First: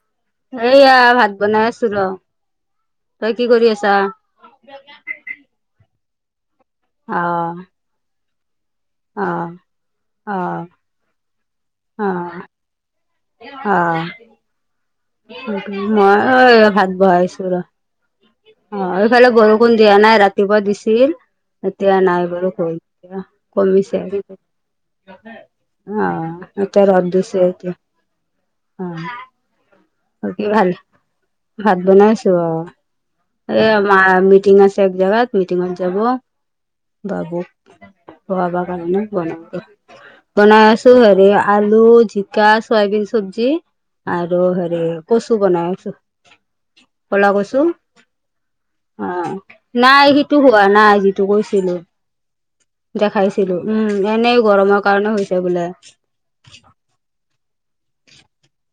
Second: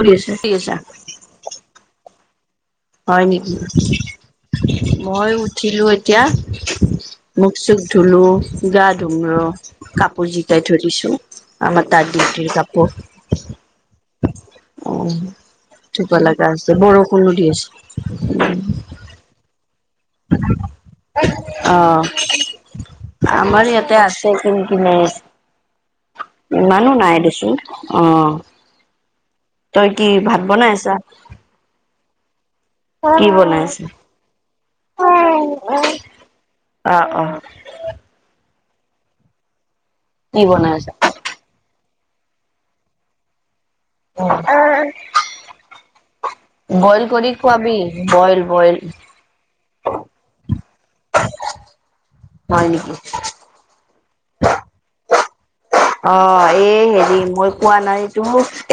শুনিছোঁ। এইয়া ভাত বনাই আছিলোঁ। হয় তই কি নেকি কৰি আছা? মই উঠিলো এতিয়া, অ মুখ-চুখ ধুলো, গা ধুম অ ৰ, কাপোৰ অ জিকাই থৈ দিছোঁ, আমাৰ তাৰ অ ডিউটিৰ কাপোৰ। অ, অ স ধুব মই লগা অই, আছে ভাত বৰষুণো বহাইছো দি ৰ। আছে অ, এইফালে বৰষুণ দিয়া নাই ৰা ৰাতিপুৱা দিছিল, অ এতিয়া নাই বাৰু কমিছে। আমাৰ অ, ইয়াতে আছে কিন কিনাই আছে এতিয়া ইমানো ৰ'দ নাই দিছে দেচোন এতিয়া। অ' তই কি ভাত বাকী ভাল বনাই আছা? ভাত বনাই আছো অ। কি বনাই এই আছা মাৰ মিটিং আছে, এক অ জাগাত মিটিঙত যাব। অ বাবু খোৱাবা কাৰণে নাই বনা, কি বনাই আছা আছো হেৰি আলু, জিকা, চয়াবিন চব্জি আৰু হেৰি কচু বনাওঁছো বইল কৰি ক'লা কচু। খুৱাবি বইল, বইল। অ নাই সেইটো হোৱা নাই যিটো কৈছিলো হয় নেকি দেখাইছ- ছিলো উম এনেই গৰমৰ কাৰণে হৈছে বোলে। অ এই হেৰি মই কোৱা নাইটো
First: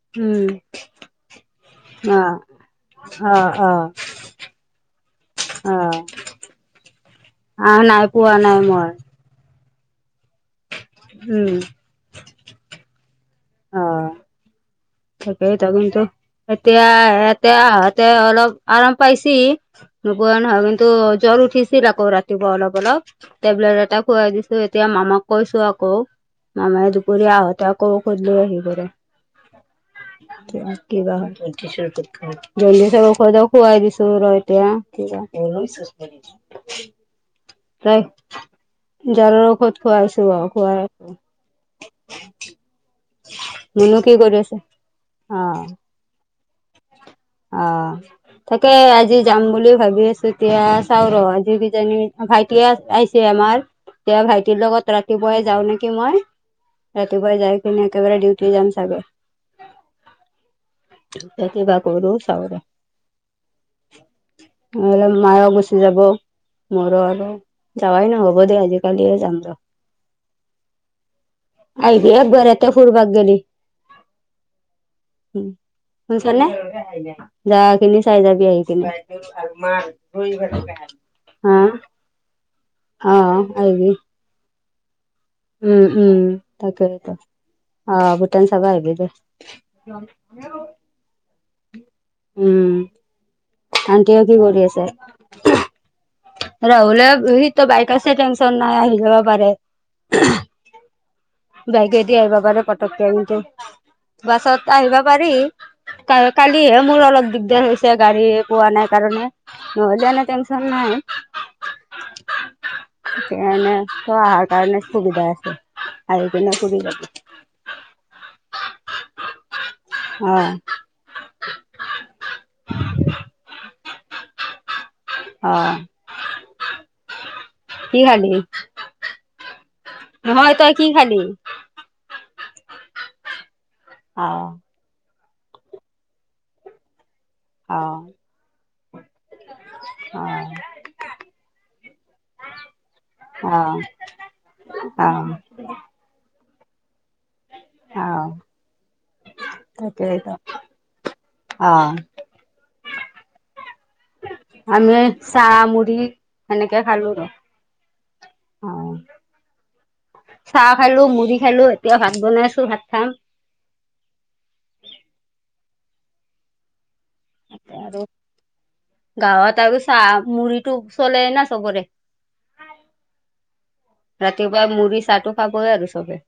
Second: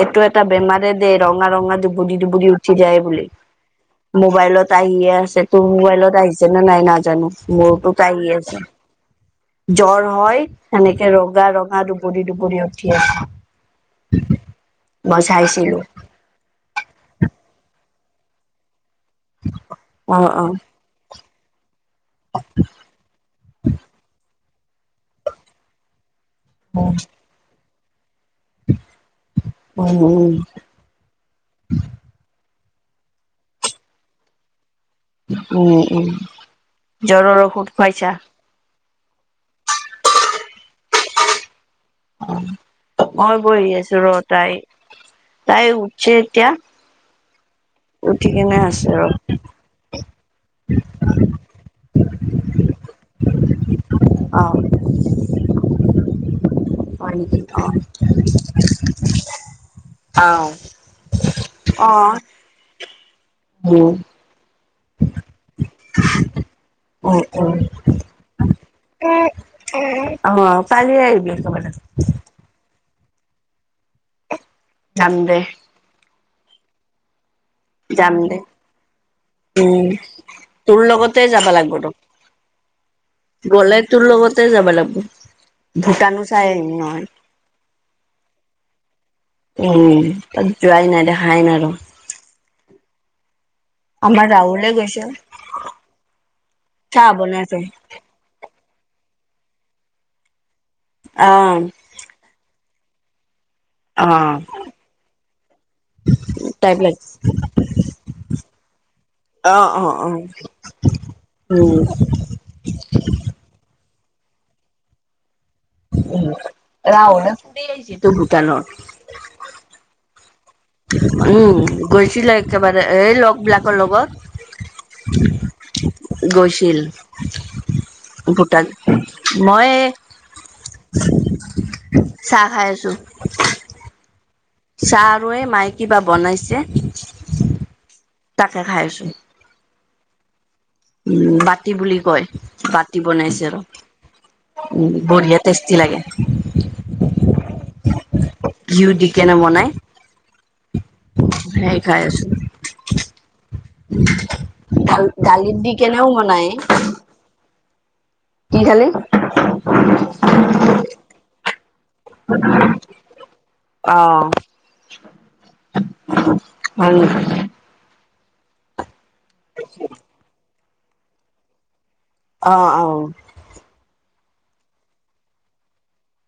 এইটো এটা উম বেমাৰে দ ৰঙা ৰঙা ডুবু অ ডুবুৰি উঠি যায় বোলে। অ অ। মোবাইলত আহিয়ে আছে তোৰ অ মোবাইলত আহিছে নে নাই নাজানো, আহ মোৰতো নাই পোৱা আহিয়ে নাই আছে। [inaudible] জ্বৰ হয়, সেনেকে ৰগা উম ৰগা দুুবৰি দুুবৰি উঠি আছে। অ। মই তাকেই তো চাইছিলো কিন্তু এতিয়া এতে আহতে অলপ। আৰাম পাইছি অ নোপোৱা অ নহয় কিন্তু জ্বৰ উঠিছ- ছিল আকৌ ৰাতিপুৱা অলপ অলপ, টেবলেট এটা খোৱাই দিছো এতিয়া মামাক কৈছো আকৌ। মামাই উম দুপৰীয়া আহঁতে আকৌ ঔষধ লৈ আহিব ৰ। উম কি বা হয়। জল্দি ঔষধ খোৱাই দিছো ৰ এতিয়া। উম উম [unintelligible] জ্বৰৰ। ঔষধ তাই খুৱাইছা জ্বৰৰ ঔষধ খুৱাইছো বাও খুৱাই আছো। অ মই বহি মুনু আছো ৰ কি কৰি তাই আছে অ তাই উঠি এতিয়া। অ। উঠি কেনে তাকে আছে ৰ আজি যাম বুলি ভাবি আছো তেতিয়া চাও ৰ আজি কিজানি ভাই। এতিয়া আহিছে আমাৰ এতিয়া অ ভাইটিৰ লগত ৰাতিপুৱাই যাও নেকি মই। হয় নেকি ৰাতিপুৱাই যাই অ কিনি একেবাৰে ডিউটি যাম চাগে। আউ। এতিয়া কিবা [inaudible] উম। নহলে, মাইয়ো গুচি যাব। মোৰো উম আৰু উম যাৱাই নহ'ব দে আজি কালি যাম ৰ। অ কালি আহিব একেবাৰে। এক বাৰতে ফুুৰবা গেলি। যাম দে। শুনছিলা নে? যখ কিনি যাম দে চাইজাবি আহি কিনে উম তোৰ [unintelligible] লগতে যাবা হা লাগব ত অ', গ'লে আহিবি তোৰ লগতে যাব লাগবো। উম উম, তাকে ত অ ভুটান চাব আহিব দে। উম তাত যোৱাই নাই দেখাই ন ৰ। উম আনটিও আমাৰ কি কৰি ৰাহুলে আছে? গৈছে চাহ ৰাহুলে বনাইছে [unintelligible] বাইক আছে টেনচন নাই আহি যাব পাৰে। আ। বাইক দি আহিব পাৰে পটকে ইন্তু অ বাছত আহিব পাৰি। টাইপ কালিহে লাগ মোৰ অলপ দিগদাৰ হৈছে গাড়ী পোৱা নাই কাৰণে। অ লেনে তেনশন নাই। উম। তেনে চোৱা কাৰণে সুবিধা আছে। আহি উম, কিনে ফুৰি যাবি ৰাহলে ফুৰি আহাইছে তো ভূটানৰ। অহ উম গৈছিলে একেবাৰে এ লগ বিলাকৰ লগত অ'। [unintelligible] গৈছিল কি খালি? ভূটান মই এ এ এ নহয় তই কি খালি? চাহ খাই আছো। অ অ অ চাহ আৰু এ মায়ে কিবা বনাইছে তাকে খাইছো। অ অ অ ঠক ঠক উম বাতি বুলি কয় বাতি বনাইছে আৰু অ'। উম অ', বঢ়িয়া টেষ্ট লাগে ঘিউ দি কেনে বনাই। কেনেকা পি ও ঠক সেয়াই খাই আছো ছুপ আমি আপ টা টা দাল দালি দি কেনেও বনায় ঠঠঠ আলুও দিয়ে। কি খালি? চাহ খালো মুড়ি খালো এতিয়া ভাত বনাই আছো ভাত খাম। অ অ অ হয় নেকি। তাকে আৰু গাঁৱত আৰু চাহ মুড়িটো চলেই না চবৰে। অ অঁ ৰাতিপুৱাই মুড়ি চাহটো খাবই আৰু চবে।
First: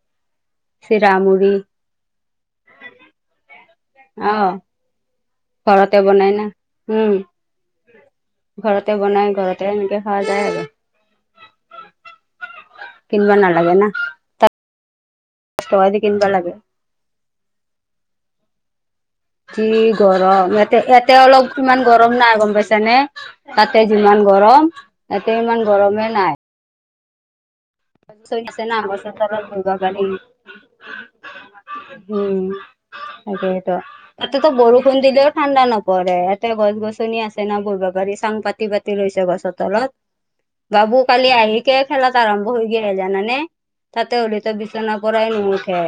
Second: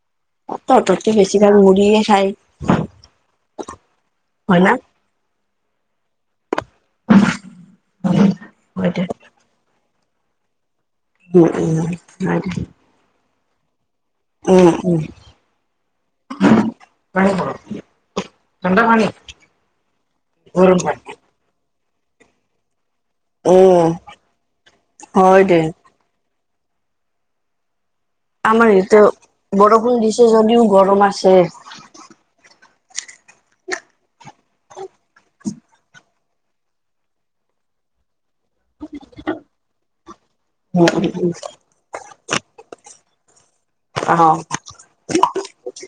তহঁতকে চিৰা বেছি মুড়ি ভাগ মুঢ়িয়েই খায় অ', হয় না। ঘৰতে বনাই না উম হয় ঘৰতে দে বনাই ঘৰত তেনকে খোৱা যায় আৰু পু উম উম নাই এতিয়া কিনবা নালাগে না। দহ উম উম। টকা দি কিনবা লাগে। নাই ঘৰত টুক পানি এটা মণি কি গৰম এতে ইয়াতে অলপ ইমান গৰম নাই গম পাইছা নে। তাতে উম যিমান গৰম ইয়াতে হয় দে ইমান গৰমে নাই। আছে আমাৰ না ইয়াতে গছৰ তলত বহিব বৰষুণ পাৰি দিছে যদিও গৰম আছে। উম উ উ উ তাকেই তো তাতেতো বৰষুণ দিলেও ঠাণ্ডা নপৰে ইয়াতে গছ-গছনি আছে ন বহিব পাৰি চাং পাতি পাতি তিলৈছে গছৰ তলত। উম বাবু উম কালি উম আহিকে খেলাত আৰম্ভ হৈ গেল জানানে? তাতে অ শু'লিতে বিচনাৰ পৰাই নুউঠে।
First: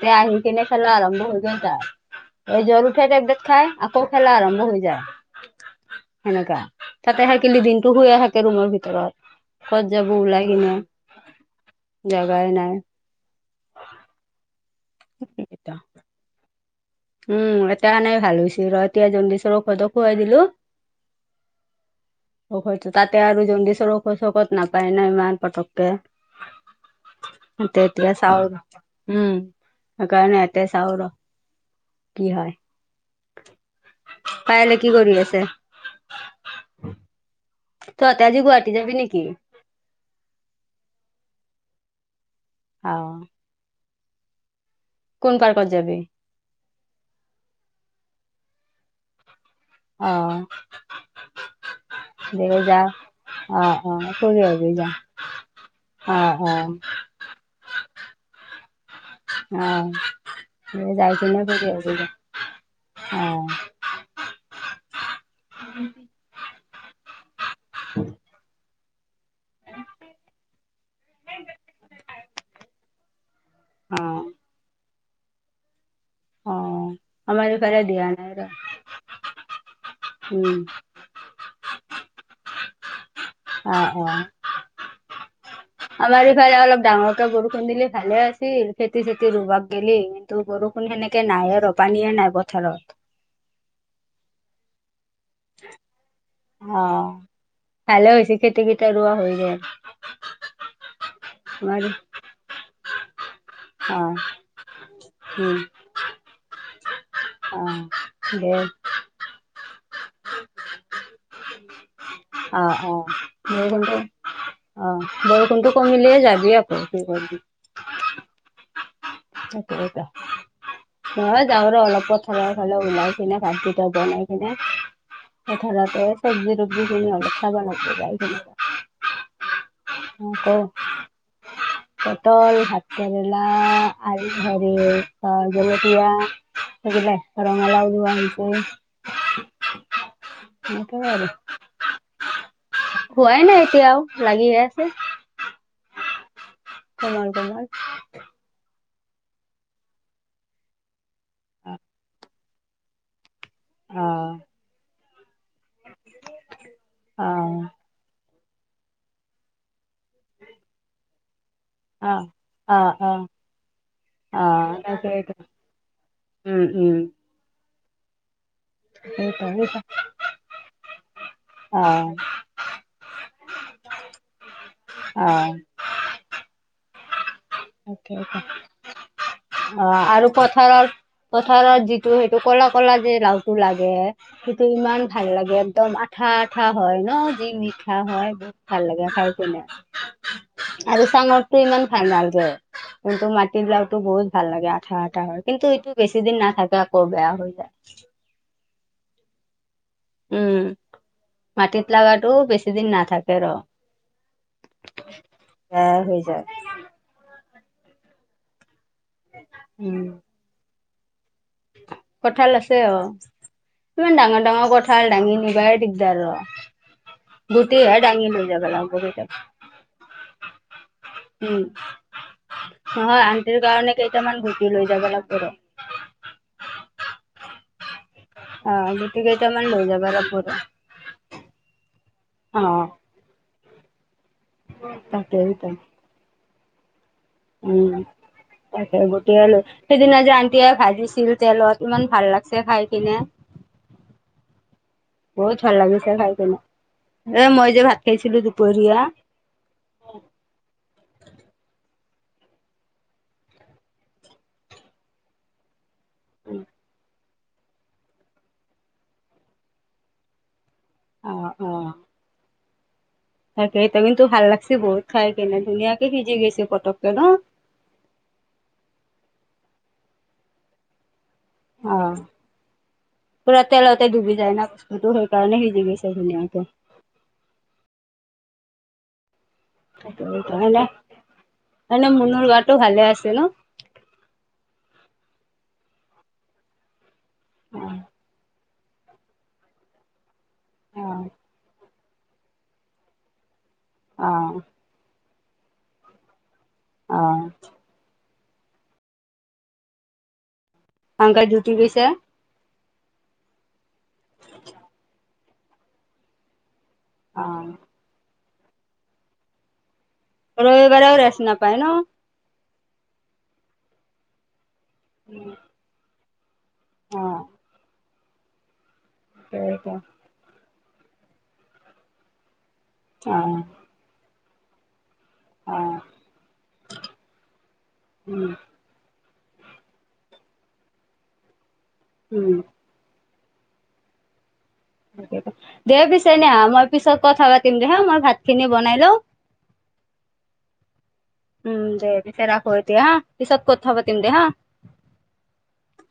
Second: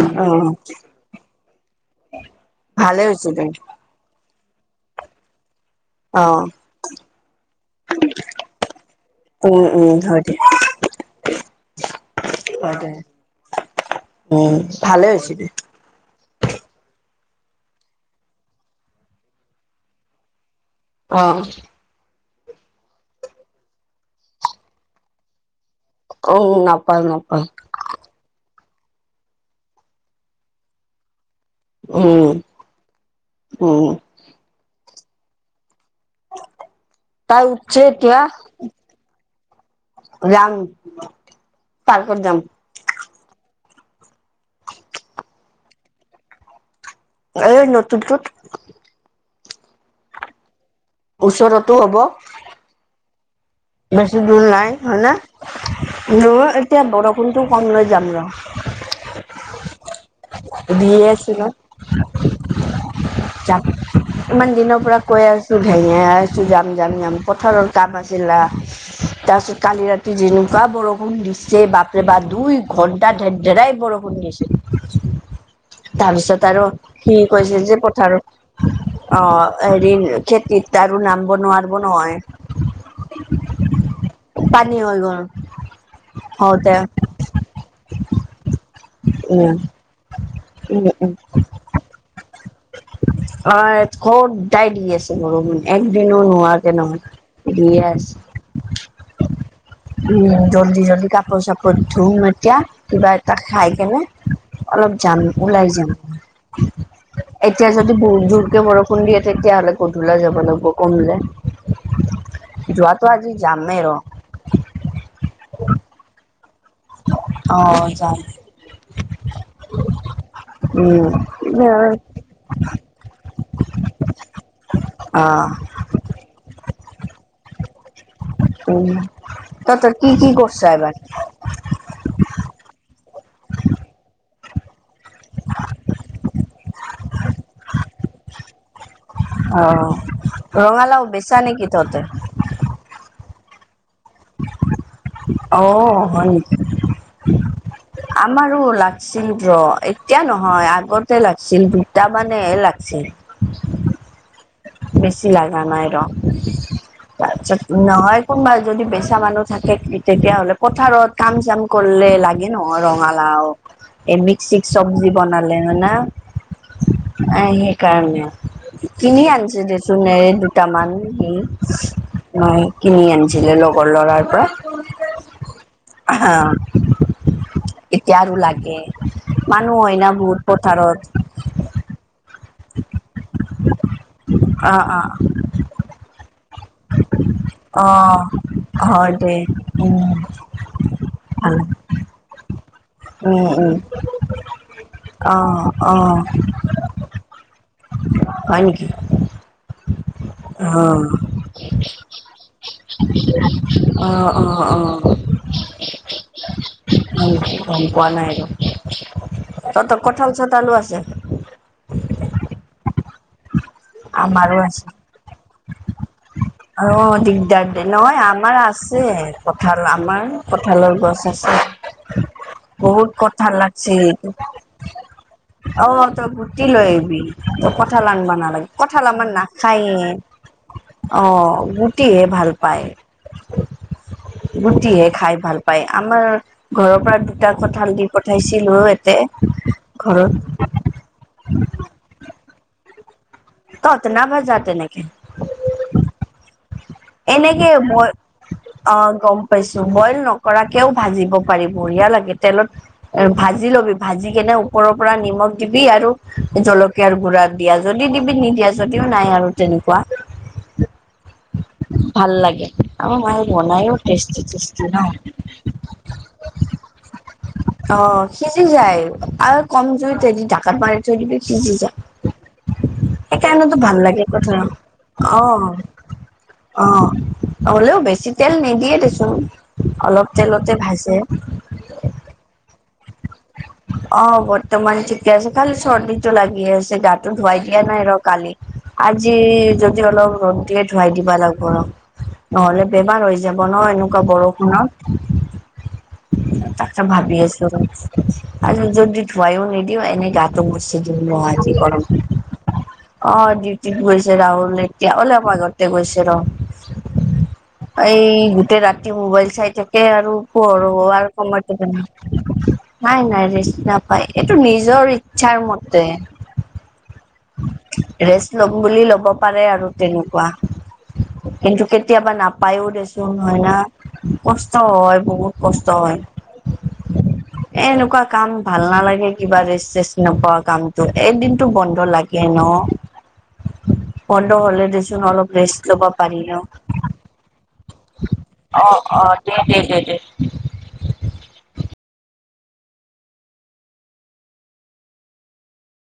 তে অ আহি কেনে খেলা আৰম্ভ হৈ গল তাৰ জ্বৰ ভালে উঠে হৈছে টেবলেট দে খাই। আকৌ খেলা আৰম্ভ হৈ যায়। অ সেনেকা তাতে থাকিলি দিনতটো শুয়ে থাকে ৰুমৰ ভিতৰত। উম কত উম যাব হয় দে ওলাই কিনে জাগাই নাই। ঠক ঠক অ উম উ উ ভালে হৈছি দে। এটা উম এতিয়া এনেই ভাল হৈছে ৰ এতিয়া জণ্ডিচৰ ঔষধও খুৱাই দিলো। অ [unintelligible] অ হয়তো তাতে আৰু জণ্ডিচৰ ঔষধ-চৌষধ নাপায় ন ইমান পটককে। অ উম উম নাপায় নাপায়। উমহ এতি এতিয়া চাও উম কাৰণে এতিয়া চাও ৰ কি উম হয়। উম পায়েলে কি কৰি আছে? তাৰ আৰু তহঁতে আজি গুৱাহাটী যাবি নেকি? যাম, পাৰ্কত যাম', অ অ অ কোন পাৰ্কত যাবি? এ', ন', টোকটোক', অহ', ওচৰতো হ'ব', দে যায়', বেছি দূৰ নাই হয়নে, অ অ এতিয়া বৰষুণটো কমলে যাম ৰ', অহ', দিয়ে আছিলে ন', অ'। যাম', ইমান দিনৰ পৰা কৈ আছোঁ, ভেঙাই আছোঁ যাম, - যাম, -যাম, পথাৰৰ কাম আছিলা', [unintelligible] তাৰপিছত কালি ৰাতি যেনেকুৱা বৰষুণ দিছে বাপৰে বাপ, দুই ঘণ্টা', তা', ধেৰ ধেৰাই বৰষুণ অ', দিছে', তাৰপিছত আৰু অ', সি আমাৰ কৈছে যে ইফালে দিয়া নাই পথাৰত, ৰ। অঁহ', হেৰি', উম, খেতিত আৰু নামিব নোৱাৰিব নহয়', অঁহ', - অঁহ', পানী হৈ গ'ল', আমাৰ ইফালে হওঁতে অলপ ডাঙৰকে বৰষুণ দিলে ভালে আছিল, খেতি- চেতি উম ৰুবাক গেলি', তো', উম বৰষুণ সেনেকে নাইয়ে আৰু পানীয়ে নাই পথাৰত', অঁ', আমাৰ ইয়াত সদাই দি আছে বৰষুণ, একদিনো নোৱাৰো', অ', এতিয়ালৈ দিয়ে ভালে হৈছে খেতি কেইটা ৰোৱা হৈ আছে', গেল। উম', জলদি জলদি আমাৰ কাপোৰ-চাপোৰ ধোম এতিয়া কিবা এটা খাই কেনে', উমঁ', অলপ যাম, ওলাই যাম', এতিয়া অ', যদি বহুত দে জোৰকে বৰষুণ দিয়ে', তেতিয়া হ'লে, গধূলা যাব লাগিব কমিলে, যোৱাটো আজি যামেই ৰ', অঁহ', বৰষুণতো কমিলেই যাবি আকৌ', অঁহ', যাম। তাকেই', উম, নহ'লে যাওঁ, ৰ' অলপ পথাৰৰ ফালে ওলাই কিনে, ভাত কেইটা বনাই কিনে', অঁহ', ঠেলাতে চব্জি তব্জি কিনি‌ অলপ', খাব লাগবো', উমঁ', তহঁতৰ কি, ' কি', আকৌ কৰছা এইবাৰ? পটল, ভাত কেৰেলা আলু হেৰি', অ', জলকীয়া, সেইবিলাক ৰঙালাও ৰোৱা হৈছে', আৰু, সেনেকে ৰঙালাও আৰু বেচা নেকি তহঁতে? হোৱাই নাই এতিয়াও লাগি আছে', অ', হয় নেকি', কোমল কোমল আমাৰো লাগছিল ৰ', এতিয়া নহয় আগতে লাগছিল দুটামান', হে লাগছিল', অহ', বেছি লগা নাই ৰ', অ তাৰপিছত নহয়', কোনোবা যদি বেচা মানুহ থাকে তেতিয়া হ'লে পথাৰত', কাম-চাম কৰিলে অ লাগে ন'হ অ অ ৰঙালাও', এবিধ মিক্স অ চিক্স চব্জি বনালে হয় না', উমঁ', উমঁ', অঁ', সেইকাৰণে। কিনি সেইটো আনিছে দে চোন এই দুটামান হুম', অ মায়ে কিনি আনিছিলে লগৰ ল'ৰাৰ পৰা', অঁ', হ। [unintelligible] এতিয়া তাকেইতো আৰু লাগে', মানুহ অ' হয় না আৰু বহুত পথাৰৰ পথাৰত', পথাৰত যিটো সেইটো ক'লা-ক'লা যে লাওটো লাগে, সেইটো অ ইমান ভাল লাগে। একদম আঠা-আঠা হয় ন' যি অ অ মিঠা হয়, বহুত ভাল লাগে হয় খাই দে কিনে। উম আৰু চাঙৰ ভাল টো ইমান ভাল নেলাগে। কিন্ত উম মাটি উম বিলাকতো বহুত ভাল লাগে, আঠা- আঠা অ হয়। কিন্তু এইটো অ বেছি দিন নাথাকে। আকৌ বেয়া হৈ যায়। হয় নেকি? উম অ'হ মাটিত লগাটো, বেছি দিন নাথাকে ৰ। অ অ বেয়া হৈ যায়। অ, গম পোৱা নাই আৰু তাত উম কঁঠাল-চঠালো আছে। কঁঠাল আছে অ। ইমান আমাৰো ডাঙৰ-ডাঙৰ আছে। কঁঠাল, দাঙি নিবলে দিগদাৰ আৰু। অ, দিগদাৰ। নহয় আমাৰ লাগিব আছে কেতিয়াবা কঁঠাল, আমাৰ কঁঠালৰ গছ গছত, উম বহুত নহয় কঁঠাল আন্টিৰ লাগছে কাৰণে এইটো। কেইটামান গুটি লৈ যাব লাগিব ৰ। অ, তই গুটি লৈ আহিবি। তই কঁঠাল আনব নালাগে অ' কঁঠাল গুটি আমাৰ কেইটামান লৈ নাখায়ে, যাব লাগিব ৰ। অ, গুটিহে ভাল অ' পায়। গুটিহে খাই ভাল তাকেইতো পায়। আমাৰ ঘৰৰ পৰা কঁঠাল উম' দি পঠাইছিলো তাকে এতে গুটিআলু, সেইদিনা যে ঘৰত আন্টিয়ে ভাজিছিল তেলত ইমান ভাল লাগছে। খায় কিনে। ত নাই ভাজা তেনেকে। বহুত ভাল লাগিছে খাই কিনে। এ মই যে ভাত খাইছিলো অ দুপৰীয়া গম পাইছো। বইল নকৰাকেও ভাজিব পাৰি, বঢ়িয়া লাগে। তেলত ভাজি লবি, ভাজি কেনে ওপৰৰ পৰা নিমখ দিবি আৰু জলকীয়াৰ গুড়া দিয়া, যদি দিবি নিদিয়া যদিও নাই আৰু তেনেকুৱা। অ-অ। ভাল লাগে। আমাৰ মায়ে তাকে বনাইও এতিয়া কিন্তু টেষ্টি ভাল লাগছে টেষ্টি ন বহুত খাই কেনে, ধুনীয়াকে সিজি গৈছে, পটককে ন। অ, সিজি যায় আৰু কম জুইত দি ধাকাত মাৰি- যদি পিজি যা, অ' পুৰা সেইকাৰণেতো ভাল তেলতে লাগে কঁঠাল। অ' ত ধুনীয়াকে। অঁ, হ'লেও বেছি তেল নিদিয়ে দেচোন। সেইটো অলপ তেলতে সেইকাৰণে। ভাজে এনে, মোনোৰ গাটো ভালে আছে ন? অ, বৰ্তমান ঠিকে আছে। খালি চৰ্দিটো লাগি আছে। গাটো ধুৱাই দিয়া অ' নাই আৰু কালি। আজি যদি অলপ ৰ'দ দিয়ে, ধুৱাই অ', দিব লাগিব ৰ। নহ'লে বেমাৰ হৈ যাব ন, এনেকুৱা অ', বৰষুণত। ভাবি অ', আছো ৰ আৰু যদি ধুৱাইও নিদিওঁ এনেই গাটো মুচি যদি আংকল নহয় আজি ডিউটি গৈছে গৰম অ, ডিউটিত গৈছে ৰাহুল, এতিয়া অলপ আগতে গৈছে ৰ। অ', এই গোটেই ৰাতি মোবাইল চাই থাকে আৰু- শোৱ আৰু ৰবিবাৰেও শোৱাৰ ৰেষ্ট সময়ত নাপায় ন? দিবি না। নাই-নাই, বেছি নাপায়, এইটো নিজৰ ইচ্ছাৰ মতে। অ। ৰেষ্ট লম বুলি ল'ব পাৰে আৰু তেনেকুৱা। কিন্তু কেতিয়াবা নাপায়ো অ', দেচোন হয় না, কষ্ট হয় বহুত। কষ্ট অ', হয়। এ এনেকুৱা উম, কাম- ভাল নালাগে কিবা ৰেষ্ট-চেছ নোপোৱা কামটো। এদিনতো বন্ধ লাগে উম। ন। বন্ধ হ'লে দিচ দেচোন অলপ ৰেষ্ট দে ল'ব পিছে পাৰি ন। নেহা মই পিছত কথা পাতিম দে হা মই ভাত খিনি বনাই লওঁ। অ-অ। দে-দে-দে-দে। উম' দে, এতিয়া ৰাখো এতিয়া হা, পিছত কথা পাতিম দে হা।